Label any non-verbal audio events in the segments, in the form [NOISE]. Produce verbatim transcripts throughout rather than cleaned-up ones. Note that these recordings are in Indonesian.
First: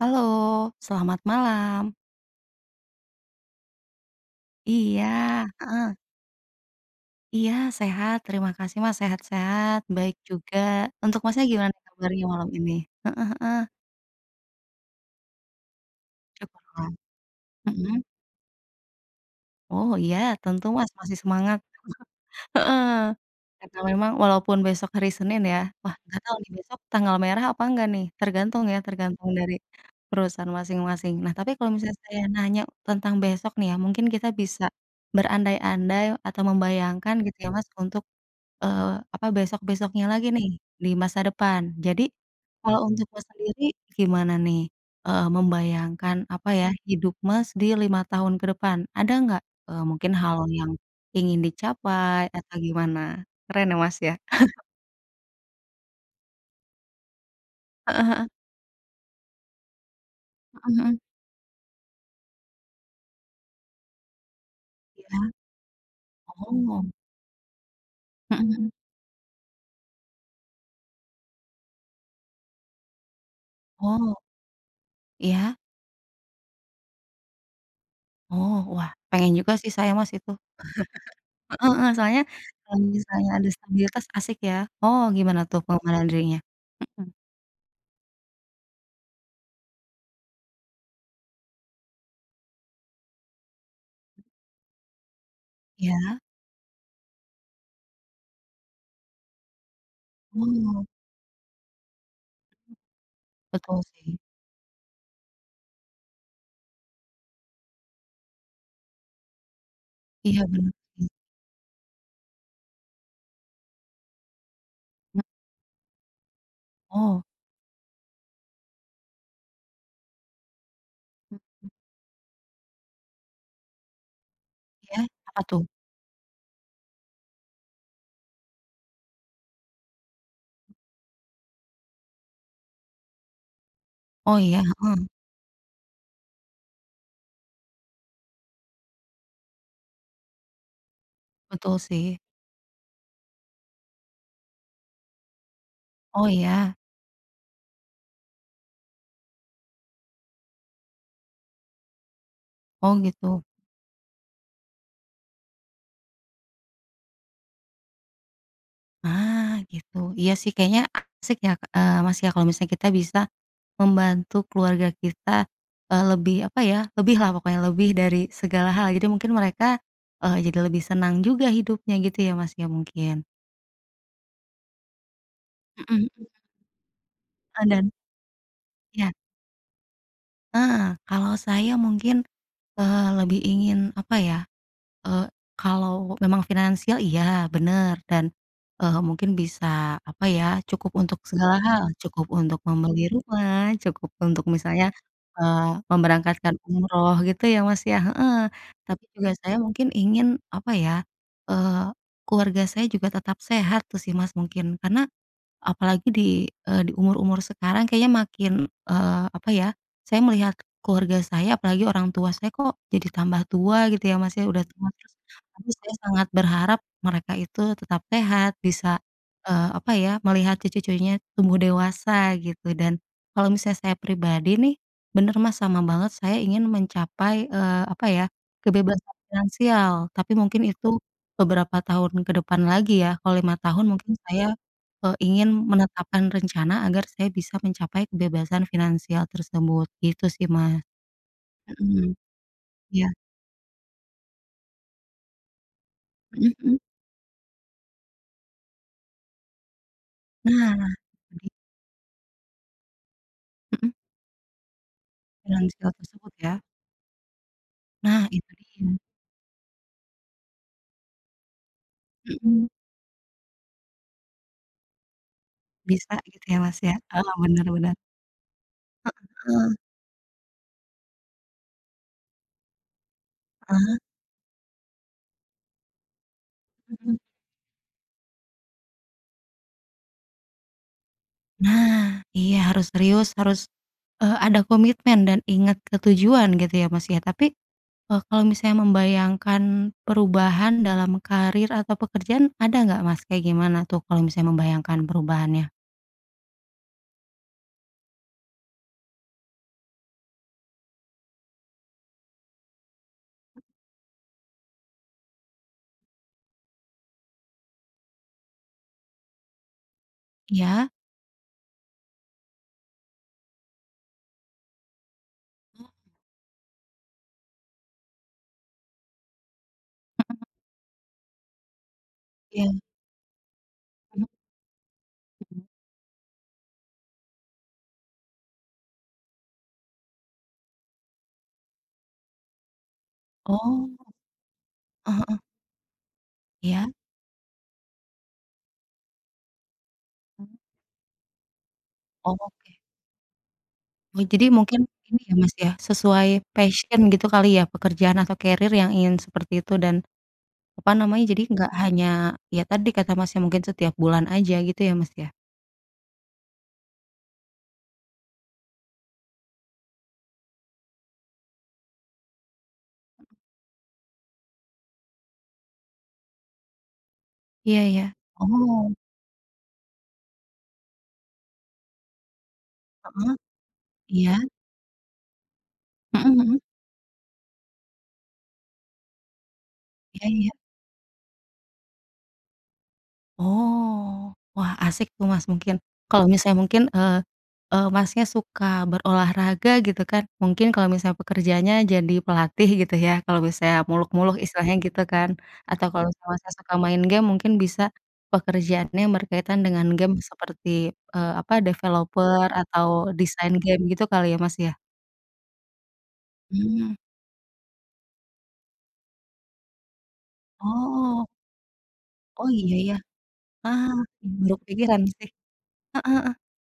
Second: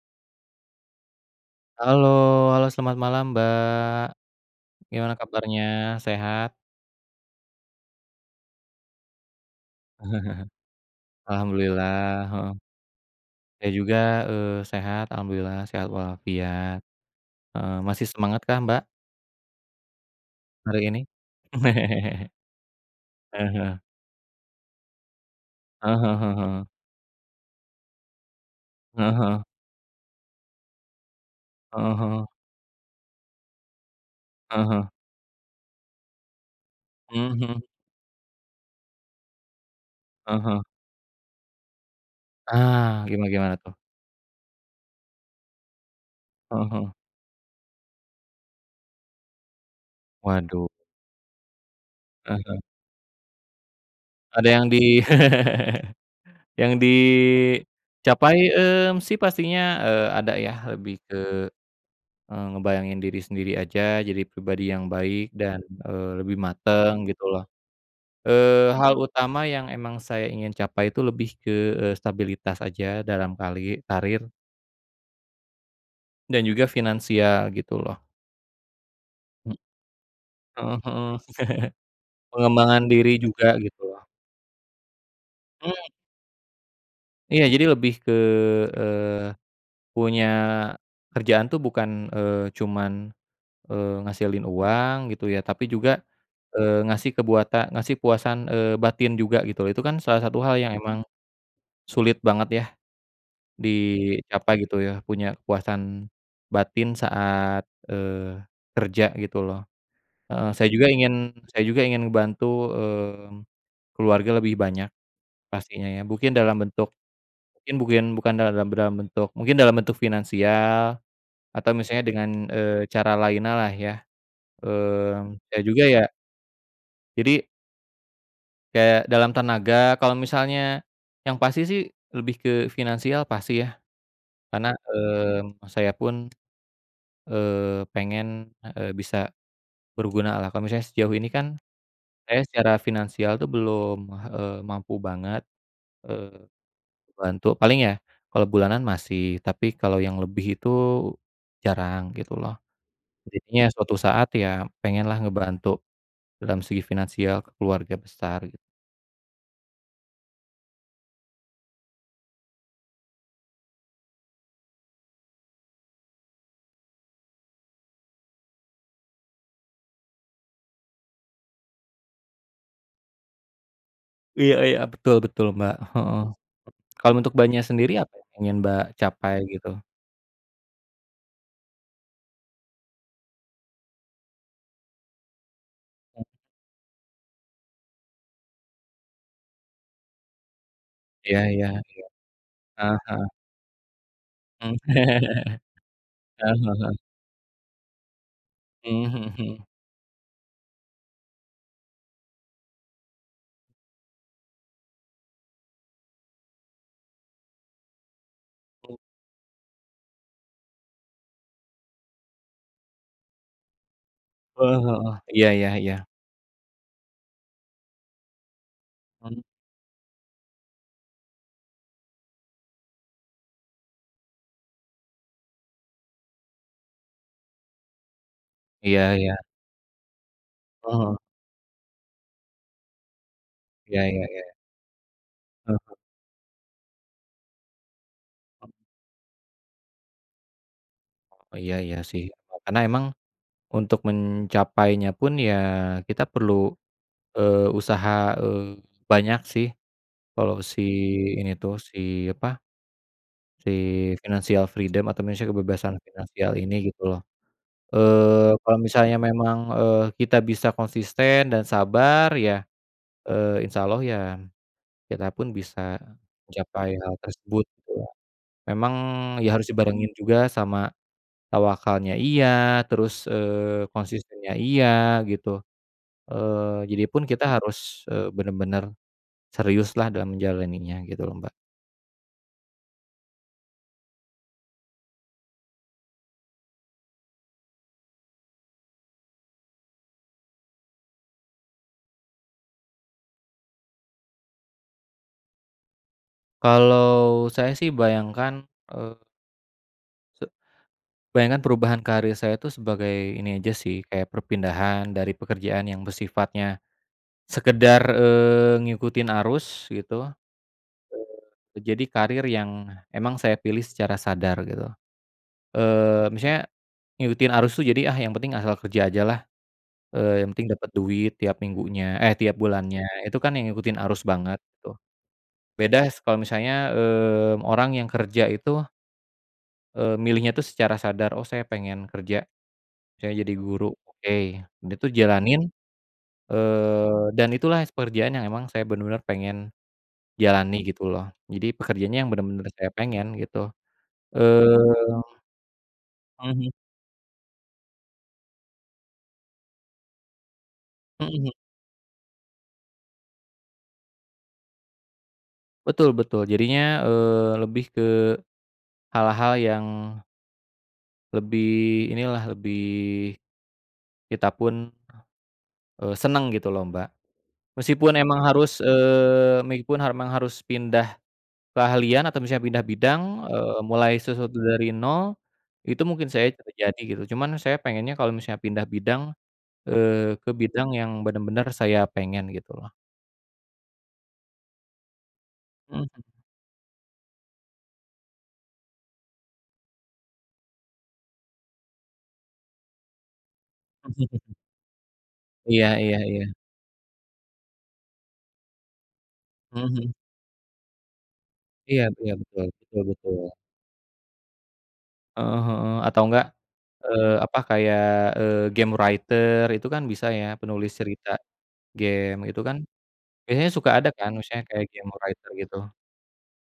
Halo. Selamat malam. Halo halo, selamat malam, Mbak. Iya, Gimana kabarnya, heeh. sehat? Iya, sehat. Terima kasih, Mas, sehat-sehat, baik [CHUCKLES] juga. Untuk Masnya gimana nih kabarnya Alhamdulillah, malam heeh. ini? Heeh heeh. Saya juga, eee, sehat, Alhamdulillah, sehat walafiat. Syukurlah. Eee, Mhm? masih semangat kah, Mbak? Oh, iya, tentu Hari Mas ini? masih semangat. [CHUCKLES] [CHUCKLES] Heeh. Ah Karena hah. memang walaupun besok hari Senin ya wah, Ah hah nggak ah tahu nih hah. besok tanggal merah apa enggak nih, tergantung ya, Heeh tergantung heeh. dari perusahaan masing-masing. Nah tapi kalau Heeh misalnya saya heeh. nanya tentang besok nih ya, mungkin kita bisa Heeh heeh. berandai-andai atau membayangkan Mmm, gitu ya mhm. Mas, untuk, eee, apa, besok-besoknya lagi Ah nih, hah. di masa depan. Jadi, kalau Ah, untuk Mas gimana gimana, sendiri tuh? gimana nih, eee, membayangkan, apa ya, Heeh heeh. hidup Mas di lima tahun ke depan. Ada nggak, eee, mungkin hal Waduh. yang ingin dicapai Aha. atau gimana? Keren ya, Mas, ya? Ada [CHUCKLES] yang di [LAUGHS] yang Heeh heeh. dicapai, mmm, sih pastinya, eee, ada ya. Mhm Lebih mhm. ke, eee, ngebayangin diri sendiri aja, jadi pribadi yang Iya. baik dan, eee, lebih Oh. mateng, gitu loh. Mhm mhm. Eee, hal utama yang emang saya ingin capai itu lebih ke, eee, stabilitas aja dalam kali Oh. karir. Iya. Dan juga finansial gitu loh. Oh, wah, pengen juga Hmm. sih saya Mas itu. Heeh heeh. [CHUCKLES] heeh heeh, [CHUCKLES] soalnya kalau Pengembangan diri misalnya ada juga gitu loh. stabilitas asik ya. Oh, gimana tuh Mmm. pengembangan dirinya? Mhm. Iya jadi lebih ke, eee, punya kerjaan tuh bukan, eee, cuman, eee, ngehasilin uang gitu ya, tapi juga, Iya. eee, ngasih kebuata ngasih puasan, eee, batin juga gitu loh. Itu kan salah satu hal yang Oh. emang sulit banget ya Betul sih. dicapai gitu ya, punya puasan batin saat, eee, kerja gitu loh. Iya, Heeh, saya benar juga benar. ingin saya juga ingin ngebantu, mmm, keluarga lebih banyak Mmm. pastinya ya. Bukin dalam bentuk, Oh. kin bukin bukan dalam bram bentuk mungkin dalam bentuk finansial Mhm. atau misalnya dengan, eee, cara laina lah ya, Iya, apa mmm, saya tuh? juga ya jadi kayak dalam tenaga kalau misalnya yang pasti sih, lebih ke finansial pasti ya, Oh, iya, karena, heeh. mmm, saya pun, eee, pengen, a eee, bisa bergunalah. Kalau misalnya sejauh ini kan Betul sih. saya secara finansial tuh belum, eee, mampu banget, Oh, eee, iya? ngebantu, paling ya kalau bulanan masih, tapi kalau yang lebih itu jarang, gitu loh. Oh, gitu. Jadinya suatu saat ya pengenlah ngebantu dalam segi finansial ke keluarga besar gitu. Nah, gitu. Iya sih kayaknya asyik ya, eee, Mas, ya, kalau misalnya kita bisa membantu keluarga kita, eee, lebih apa ya, lebih lah pokoknya, lebih dari segala hal. Jadi mungkin mereka, eee, jadi lebih senang juga hidupnya gitu ya, Mas, ya, mungkin. Iya iya, betul betul Mbak, Mhm heeh. mhm. Kalau untuk Mbaknya Eee, dan sendiri, apa yang pengen Mbak, Iya. capai gitu? Ah, kalau saya mungkin, eee, lebih ingin apa ya, eee, kalau memang finansial, iya, bener, dan, eee, mungkin bisa apa ya, cukup untuk Iya segala iya hal, iya. cukup untuk Heeh membeli heeh. rumah, cukup untuk Mmm. misalnya, [CHUCKLES] eee, Heeh memberangkatkan heeh heeh. umroh gitu ya, Mas, ya, heeh. Tapi Mmm, juga mhm saya mhm. mungkin ingin apa ya, eee, keluarga saya juga tetap sehat tuh sih, Mas, mungkin. Karena apalagi di, eee, di umur-umur sekarang kayaknya makin, Tul. eee, apa ya, saya melihat keluarga saya, apalagi orang tua saya, kok jadi tambah tua gitu ya, Mas, ya, udah Oh tua. Terus heeh. Iya tapi iya saya iya. sangat berharap mereka itu tetap sehat, bisa, Hmm. eee, apa ya, melihat cucu-cucunya tumbuh dewasa gitu. Dan kalau misalnya saya pribadi nih, bener, Mas, sama banget. Saya ingin mencapai, eee, apa ya, kebebasan Iya iya. finansial. Tapi mungkin itu Heeh. beberapa tahun ke depan lagi ya. Kalau lima tahun Iya mungkin iya iya. saya, eee, ingin Heeh. menetapkan rencana agar saya bisa mencapai kebebasan finansial tersebut. Gitu sih, Mas. Oh, ya iya Mhm. sih. Eee, karena emang Iya. untuk mencapainya pun ya, kita perlu, Mhm mhm. eee, usaha, eee, banyak sih, kalau Nah, si jadi ini tuh, si apa, si Mhm. financial freedom atau misya Finansial kebebasan tersebut finansial ya? ini gitu loh. Nah, itu Eee, kalau dia. misalnya memang, eee, kita bisa konsisten dan sabar ya, Mhm. eee, Insya Allah ya, kita pun bisa Bisa gitu ya, Mas, ya? mencapai hal Oh, bener tersebut gitu bener. ya. Memang, ya harus Heeh. dibarengin juga sama tawakalnya, iya, terus, eee, Heeh. konsistennya iya, gitu. Eee, jadi Mhm. pun kita harus, eee, benar-benar serius lah dalam menjalaninya gitu loh, Mbak. Nah. Iya harus serius, harus, eee, ada komitmen dan ingat ke tujuan gitu ya, Mas, ya. Tapi, eee, kalau misalnya membayangkan perubahan dalam karier atau pekerjaan, ada nggak Mas, kayak gimana tuh kalau misalnya membayangkan perubahannya? Kalau saya sih bayangkan, eee se bayangkan perubahan karir saya itu sebagai ini aja sih kayak perpindahan dari pekerjaan yang bersifatnya, sekedar, eee, ngikutin arus gitu, Iya. eee, jadi karir yang emang saya pilih secara sadar gitu, Oh. eee, misalnya, ngikutin arus itu jadi yang penting asal kerja aja lah, eee, Mhm. yang penting dapet duit tiap minggunya eh, tiap Iya. bulannya itu kan yang ngikutin arus Mmm. banget gitu, Mhm. bedas kalau misalnya, mmm, orang yang kerja itu Eee, milihnya itu secara sadar oh saya pengen kerja, saya jadi guru Oh, oke, itu eee, heeh. jalanin, Iya. eee, dan itulah pekerjaan yang emang saya bener-bener pengen, Mmm. jalani gitu loh jadi pekerjaannya yang benar-benar Oke. saya pengen gitu, Oh jadi eee, mungkin ini ya Mas ya sesuai mhm. passion gitu kali ya pekerjaan atau kerir yang ingin seperti itu dan, apa namanya jadi Mhm. nggak hanya ya tadi kata Mas ya mungkin setiap bulan aja gitu ya Mas ya. Betul betul jadinya, eee, lebih ke, hal-hal yang Lebih inilah, lebih kita pun, eee, senang gitu loh, Mbak. Iya iya, Meskipun emang harus, oh. eee, meiupun harmang harus pindah keahlian atau misalnya pindah bidang, Heeh, eee, mulai iya. sesuatu dari nol, itu Mhm mungkin saya mhm. terjadi gitu. Cuman saya pengennya kalau misalnya pindah bidang, Iya eee, ke iya. bidang yang benar-benar saya pengen gitu loh. Oh, wah, asik tuh, Mas, mungkin, Mhm kalau mhm. misalnya mungkin, eee eee, Masnya suka berolahraga gitu kan, mungkin kalau misalnya pekerjaannya jadi pelatih gitu ya. Kalau misalnya muluk-muluk [CHUCKLES] istilahnya gitu kan Iya atau kalau iya iya. Masnya, suka main game mungkin bisa pekerjaannya yang berkaitan dengan Mhm. game seperti, eee, apa, Iya iya. developer Betul atau betul desain betul. game gitu kali ya, Mas, ya. Heeh heeh, atau enggak, Mmm. eee, apa, kayak, eee, game writer itu kan bisa ya, penulis Oh. cerita game. Oh, Itu iya kan iya? biasanya Ah, suka ada kan, ini baru misalnya kayak kepikiran game sih. writer gitu. Heeh heeh.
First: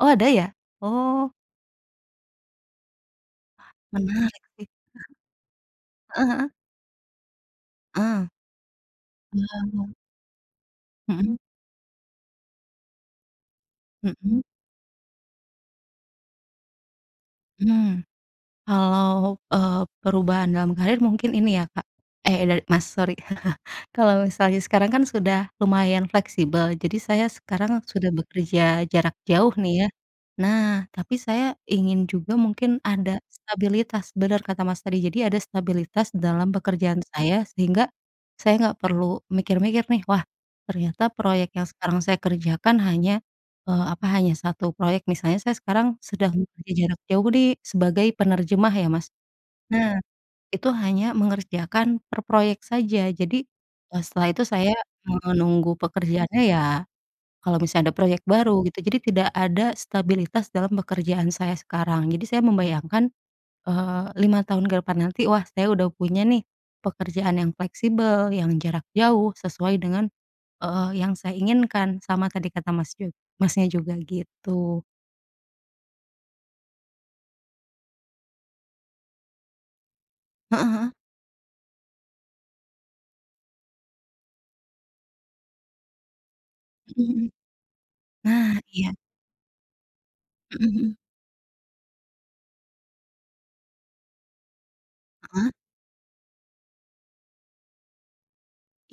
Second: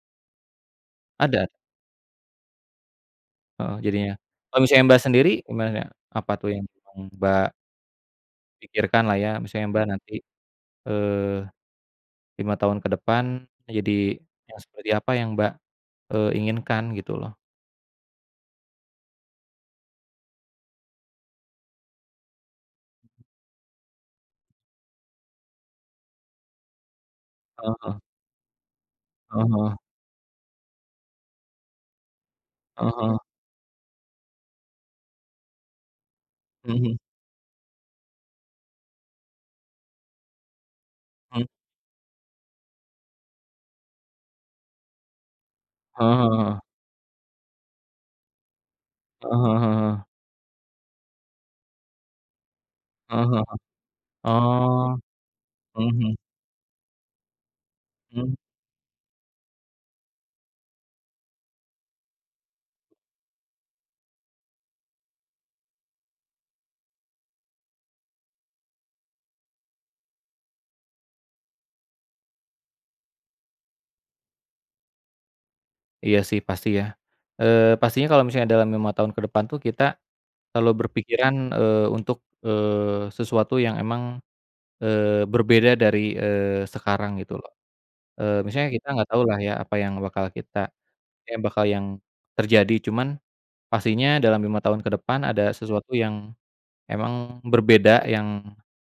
Oh, ada ya? Oh. Ada. Heeh, jadinya. Menarik sih. Kalau [CHUCKLES] misalnya, Mbak, sendiri gimana? Heeh Apa tuh heeh? yang yang, Mbak Ah. Pikirkan lah ya, Iya, misalnya Mbak mmm. nanti, Mhm. eee, lima tahun ke depan jadi Mhm. yang seperti apa yang Mbak, eee, inginkan, gitu loh. Hmm. Kalau, eee, perubahan dalam karir mungkin ini ya Kak, eh, dar Mas, sorry. [CHUCKLES] Kalau misalnya sekarang kan sudah lumayan fleksibel, jadi saya sekarang Heeh. sudah bekerja jarak Heeh jauh heeh. nih, ya. Nah, tapi saya ingin juga mungkin Heeh ada heeh. stabilitas. Bener kata Mas, tadi. Jadi, ada stabilitas dalam Mhm. pekerjaan saya, sehingga saya enggak perlu mikir-mikir nih, "Wah, ternyata Mhm. proyek yang sekarang saya kerjakan hanya, eee, apa, hanya satu proyek." Misalnya saya sekarang Heeh sedang heeh heeh. bekerja jarak jauh nih, sebagai penerjemah ya, Mas. Heeh heeh Nah, heeh. itu hanya mengerjakan per proyek saja. Heeh Jadi, heeh. eee, setelah itu, saya Oh. menunggu Mhm mhm. pekerjaannya ya kalau misalnya ada proyek Mmm. baru, gitu. Jadi, tidak ada stabilitas dalam pekerjaan saya sekarang. Jadi saya membayangkan, eee, lima tahun ke depan nanti, wah, saya udah punya nih pekerjaan yang fleksibel, yang jarak jauh, sesuai dengan, eee, yang saya inginkan, sama tadi kata Mas ju Masnya juga, gitu. Iya sih pasti ya, eee, pastinya kalau misalnya dalam lima tahun ke depan tuh kita, selalu Heeh heeh. berpikiran, eee, untuk, eee, sesuatu yang emang, eee, berbeda dari, eee, sekarang Mhm mhm, gitu loh, eee, nah misalnya kita iya. enggak tahu lah ya apa yang bakal kita Mhm mhm. kayak bakal yang, terjadi cuman, pastinya dalam lima tahun ke depan Heeh. ada sesuatu yang, emang berbeda yang,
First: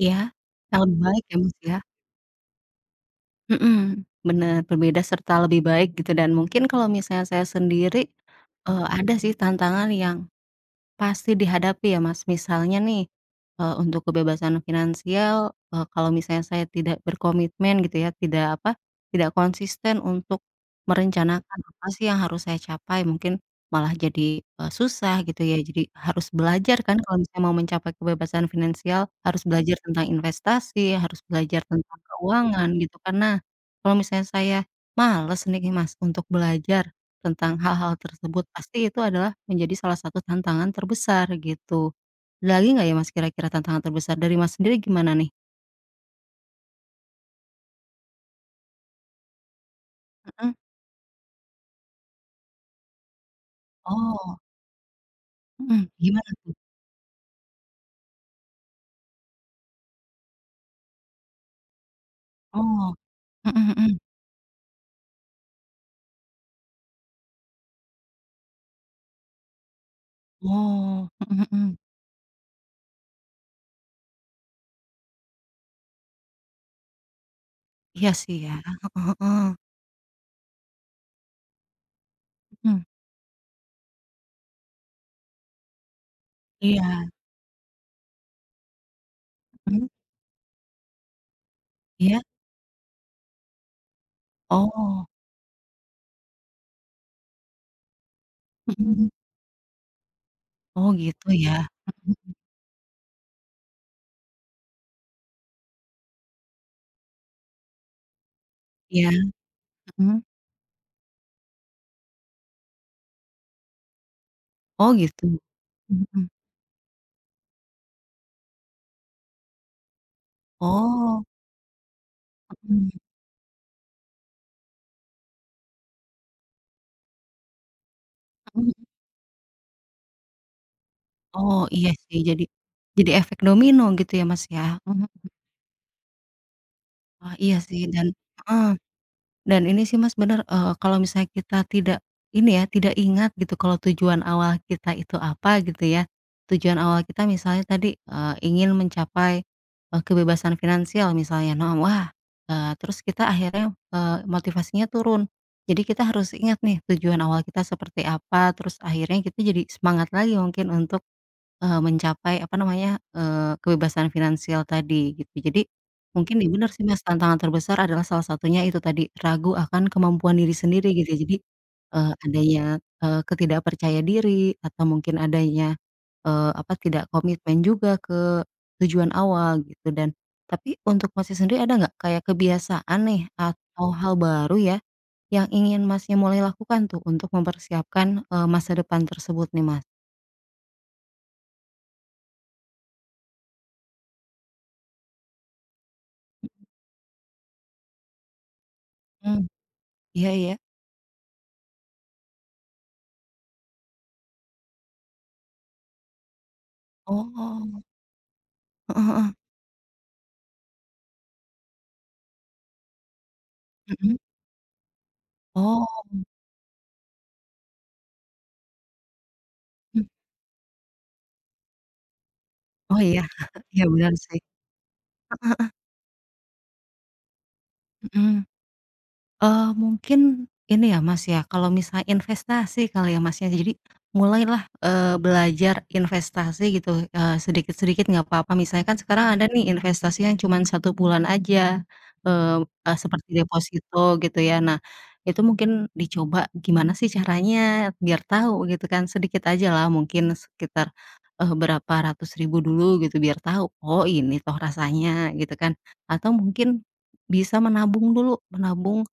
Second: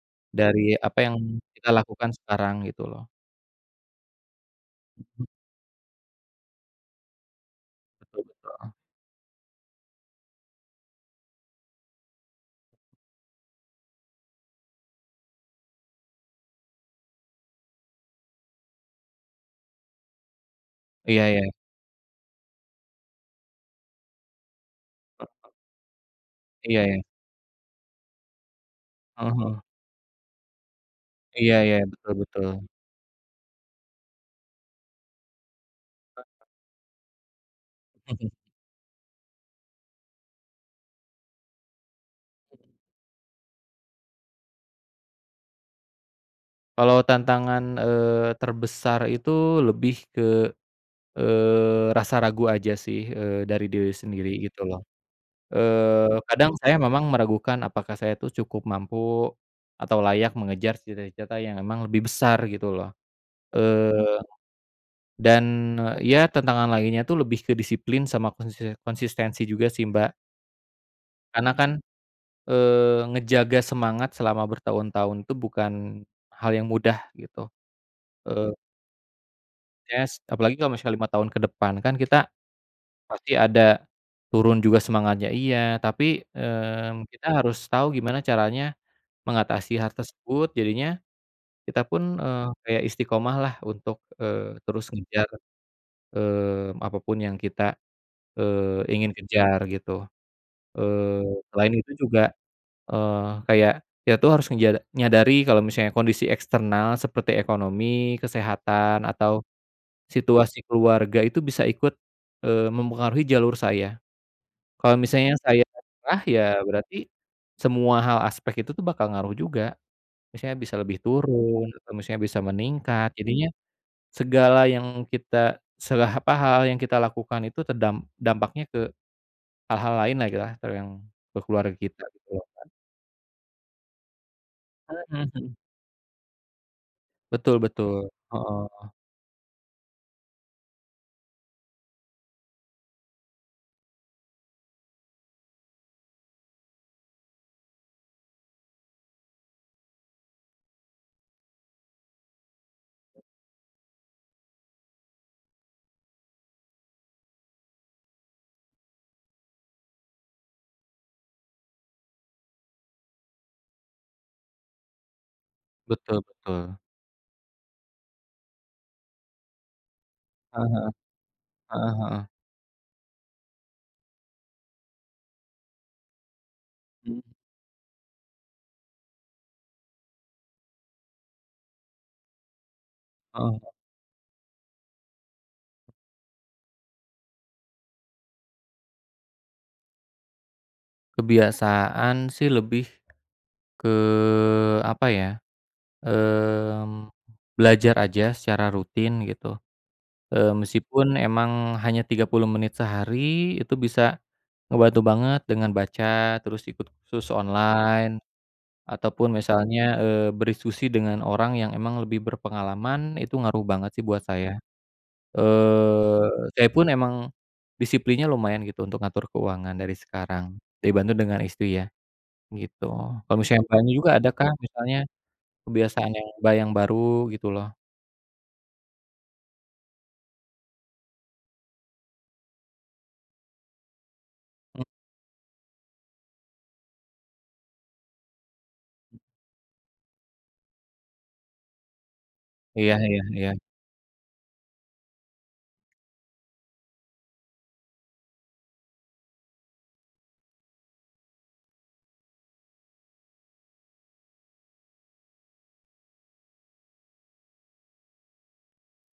Iya dari hal apa yang baik ya Mas kita ya. lakukan sekarang gitu loh. Mhm, bener berbeda serta lebih baik gitu dan mungkin kalau misalnya saya sendiri, Betul betul. eee, ada sih tantangan yang, pasti dihadapi ya Mas misalnya nih, eee, untuk kebebasan finansial, eee, kalau misalnya saya tidak berkomitmen gitu ya tidak apa, tidak konsisten untuk, Iya ya. merencanakan apa sih yang harus saya capai mungkin, malah jadi, eee, susah gitu Heeh. ya jadi harus belajar Iya kan ya. kalau misalnya mau mencapai kebebasan finansial, Heeh harus heeh. belajar tentang investasi, harus Iya belajar iya tentang betul betul. keuangan gitu karena, kalau misalnya saya, males nih Mas untuk Heeh. belajar, tentang hal-hal Mhm. tersebut pasti itu adalah menjadi salah satu tantangan terbesar gitu. Ada lagi Mhm. nggak ya Mas kira-kira tantangan terbesar dari Mas sendiri gimana nih? Kalau tantangan, eee, terbesar itu lebih ke, Mhm. eee, rasa ragu aja sih, eee, dari diri sendiri, Oh. gitu loh. Mhm, Eee, gimana, kadang tuh? saya memang meragukan apakah saya tuh cukup mampu, atau layak mengejar cita-cita yang memang lebih besar, gitu loh. Oh. Mhm mhm. Eee, dan, ya, tentangan lainnya itu lebih ke disiplin sama konsisen konsistensi juga sih, Mbak. Oh, mhm Karena kan, mhm. eee, ngejaga semangat selama bertahun-tahun itu bukan hal yang mudah, gitu. Iya, sih, ya. Eee Heeh heeh. Yes. Apalagi kalau misalnya lima tahun ke depan, kan kita Mhm. pasti ada turun juga semangatnya iya. Tapi, eee, Iya. kita harus tau gimana caranya mengatasi Mhm. hal tersebut. Jadinya, kita pun, Iya. eee, kayak istiqamah lah untuk, eee, terus Oh. ngejar, eee, apapun yang kita, eee, Heeh. ingin kejar, gitu. Oh, Eee, gitu, ya? selain itu Mhm juga, mhm. eee, kayak kita tuh harus ngeja nyadari kalau misalnya kondisi eksternal seperti ekonomi, Iya. kesehatan, atau Mhm. situasi keluarga itu bisa ikut, eee, mempengaruhi jalur saya. Oh, Kalau misalnya gitu? saya Mmm, nyerah, mhm. ya, berarti semua hal aspek itu tuh bakal ngaruh juga. Misalnya bisa lebih Oh. turun, atau misalnya bisa Mhm. meningkat. Jadinya, segala yang kita seberapa hal yang kita lakukan itu terdam dampaknya Mhm. ke hal-hal lain lagi lah, ke yang ke Oh, keluarga iya, kita, sih. gitu Jadi loh, Mbak. jadi efek domino gitu ya Mas, ya? Mhm mhm. Mmm, mhm. Oh, Betul iya sih betul. dan heeh, Heeh. dan ini sih, Mas, benar, eee, kalau misalnya kita tidak ini ya, tidak ingat gitu kalau tujuan awal kita itu apa gitu ya. Tujuan awal kita misalnya tadi, eee, ingin mencapai, eee, kebebasan finansial misalnya no, wah, eee, terus kita akhirnya, eee, motivasinya turun. Jadi kita harus ingat nih tujuan awal kita seperti apa, terus akhirnya kita jadi semangat lagi mungkin untuk, eee, mencapai, apa namanya, eee, kebebasan finansial tadi gitu. Jadi Betul mungkin iya benar betul. sih, Mas, tantangan terbesar adalah salah satunya itu tadi, ragu akan kemampuan diri Heeh sendiri heeh. gitu ya. Jadi, Heeh eee, heeh. adanya, eee, ke tidak percaya diri atau mungkin adanya, eee, apa, tidak Mhm. komitmen juga ke tujuan awal gitu dan tapi untuk Masnya sendiri ada enggak kayak kebiasaan nih Heeh. atau hal baru ya yang ingin Masnya mulai lakukan tuh untuk mempersiapkan, eee, masa depan tersebut nih, Mas? Kebiasaan sih lebih ke, apa ya, Mhm. mmm, belajar aja secara rutin Mmm. gitu, Iya eee, iya. meskipun emang hanya tiga puluh menit sehari itu bisa ngebantu banget dengan baca, terus ikut sus Oh. online Heeh ataupun heeh. misalnya, eee, berdiskusi dengan orang yang memang lebih berpengalaman, itu ngaruh banget sih Mhm. buat saya. Oh. Eee, saya pun emang disiplinnya lumayan gitu untuk ngatur keuangan dari Hmm. sekarang, dibantu dengan istri ya, gitu. Oh, iya. Kalau misalnya [CHUCKLES] Iya Mbaknya juga benar ada sih. kah misalnya Heeh heeh. kebiasaan yang, Mbak, yang baru gitu loh? Mhm. Eee, mungkin ini ya Mas ya, kalau misalnya investasi kali ya Mas, ya. Jadi, mulai lah, eee, belajar investasi gitu, eee, sedikit-sedikit nggak apa-apa. Misalnya kan sekarang ada nih investasi yang cuma satu bulan aja, eee, e Iya iya seperti iya. deposito, gitu, ya. Nah, itu mungkin dicoba gimana sih caranya, biar tahu gitu kan, sedikit aja lah mungkin sekitar, eee, berapa ratus ribu dulu gitu, biar tahu, "Oh, ini toh rasanya." Gitu, kan. Atau mungkin bisa menabung dulu. Menabung,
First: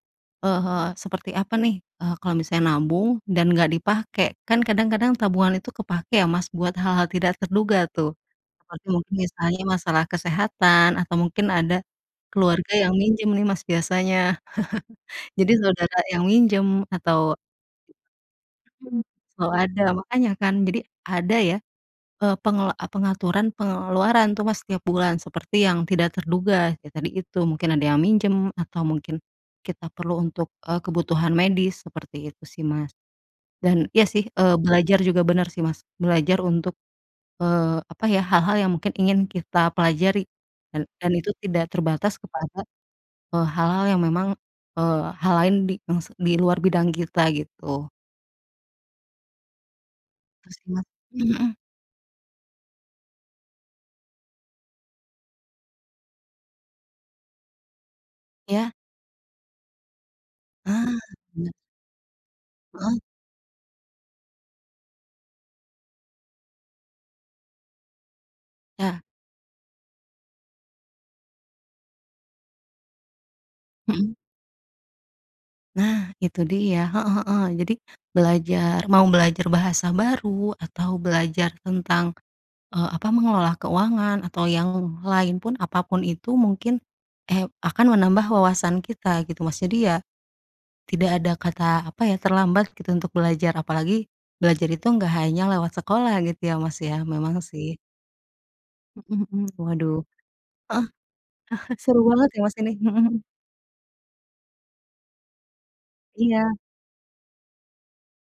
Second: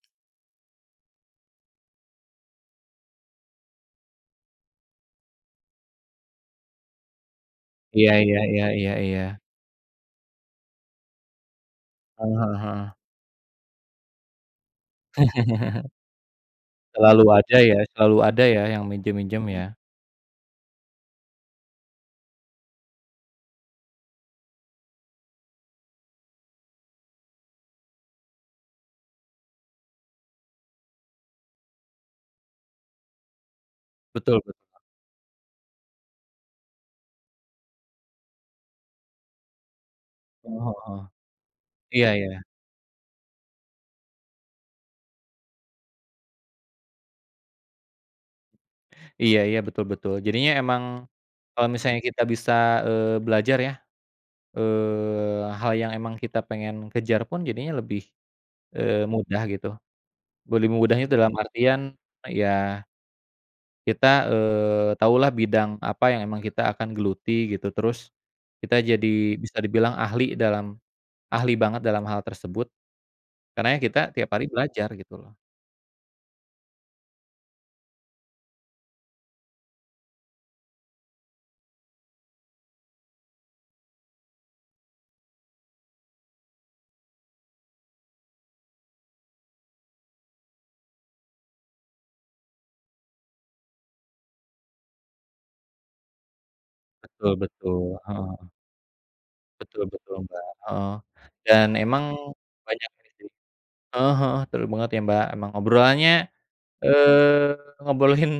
eee, seperti apa nih, eee, kalau misalnya nabung, dan nggak dipakai. Kan kadang-kadang tabungan itu kepakai ya Mas, buat hal-hal tidak terduga Iya tuh. iya iya Apalagi iya mungkin iya. misalnya masalah kesehatan, atau mungkin ada Heeh heeh keluarga heeh. yang minjem nih Mas biasanya. [CHUCKLES] Jadi [CHUCKLES] saudara yang minjem, Selalu atau ada ya selalu ada ya, yang mhm, minjem-minjem selalu ya? ada. Makanya, kan. Jadi, ada ya, eee, pengela e pengaturan pengeluaran tuh Mas setiap bulan, seperti yang tidak terduga. Ya, tadi itu, mungkin ada yang minjem, atau mungkin kita perlu untuk, eee, kebutuhan medis, seperti itu sih, Mas. Dan, iya sih, Betul eee, bet belajar juga bener sih, Mas. Belajar untuk, eee, apa ya, hal-hal yang mungkin ingin kita pelajari. Eee, Dan heeh. dan itu tidak Iya terbatas iya. kepada, eee, hal-hal yang memang, eee, hal lain di yang s di luar bidang kita, gitu. Iya iya, betul betul. Jadinya Terus emang, gimana? Mhm mhm. kalau misalnya kita bisa, eee, belajar ya, eee, hal yang emang kita pengen kejar pun jadinya lebih, Iya. eee, mudah gitu, be lebih Hah, mudahnya dalam bener. artian ya Heeh. kita, eee, tahu lah bidang apa yang emang kita akan geluti gitu terus, kita Iya. jadi bisa dibilang ahli dalam, ahli banget dalam hal tersebut, karena ya kita Mhm. tiap hari belajar gitu loh. Nah itu dia, heeh heeh. Jadi, belajar mau belajar bahasa baru atau belajar tentang, eee, apa, mengelola keuangan atau yang lain pun, apa pun itu mungkin, eh, akan menambah wawasan kita gitu, Mas. Jadi ya, tidak ada kata apa ya, terlambat gitu untuk belajar apalagi, belajar itu nggak hanya lewat sekolah gitu ya Mas ya, Betul memang sih. betul, heeh. Mhm mhm, Betul waduh, betul Mbak, heeh, heeh, dan [CHUCKLES] seru emang banget ya Mas ini, banyak mhm ini mhm. sih heeh heeh, seru banget ya, Mbak. Emang obrolannya, Iya. eee, ngobrolin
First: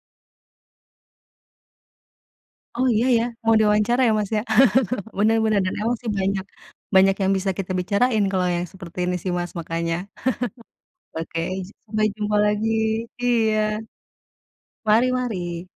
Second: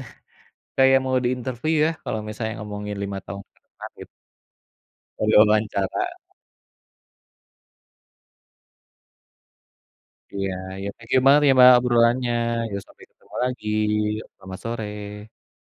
kayak mau di interview ya kalau misalnya Oh ngomongin iya lima ya, tahun mau ke depan diwawancara gitu. ya, Mas, ya? [CHUCKLES] Mau di Bener bener dan emang wawancara. sih banyak banyak yang bisa kita bicarain kalau yang seperti ini sih Mas, makanya Iya, ya [CHUCKLES] thank you oke banget ya Mbak, sampai obrolannya. jumpa lagi Yo sampai ketemu iya, lagi, selamat sore. mari mari.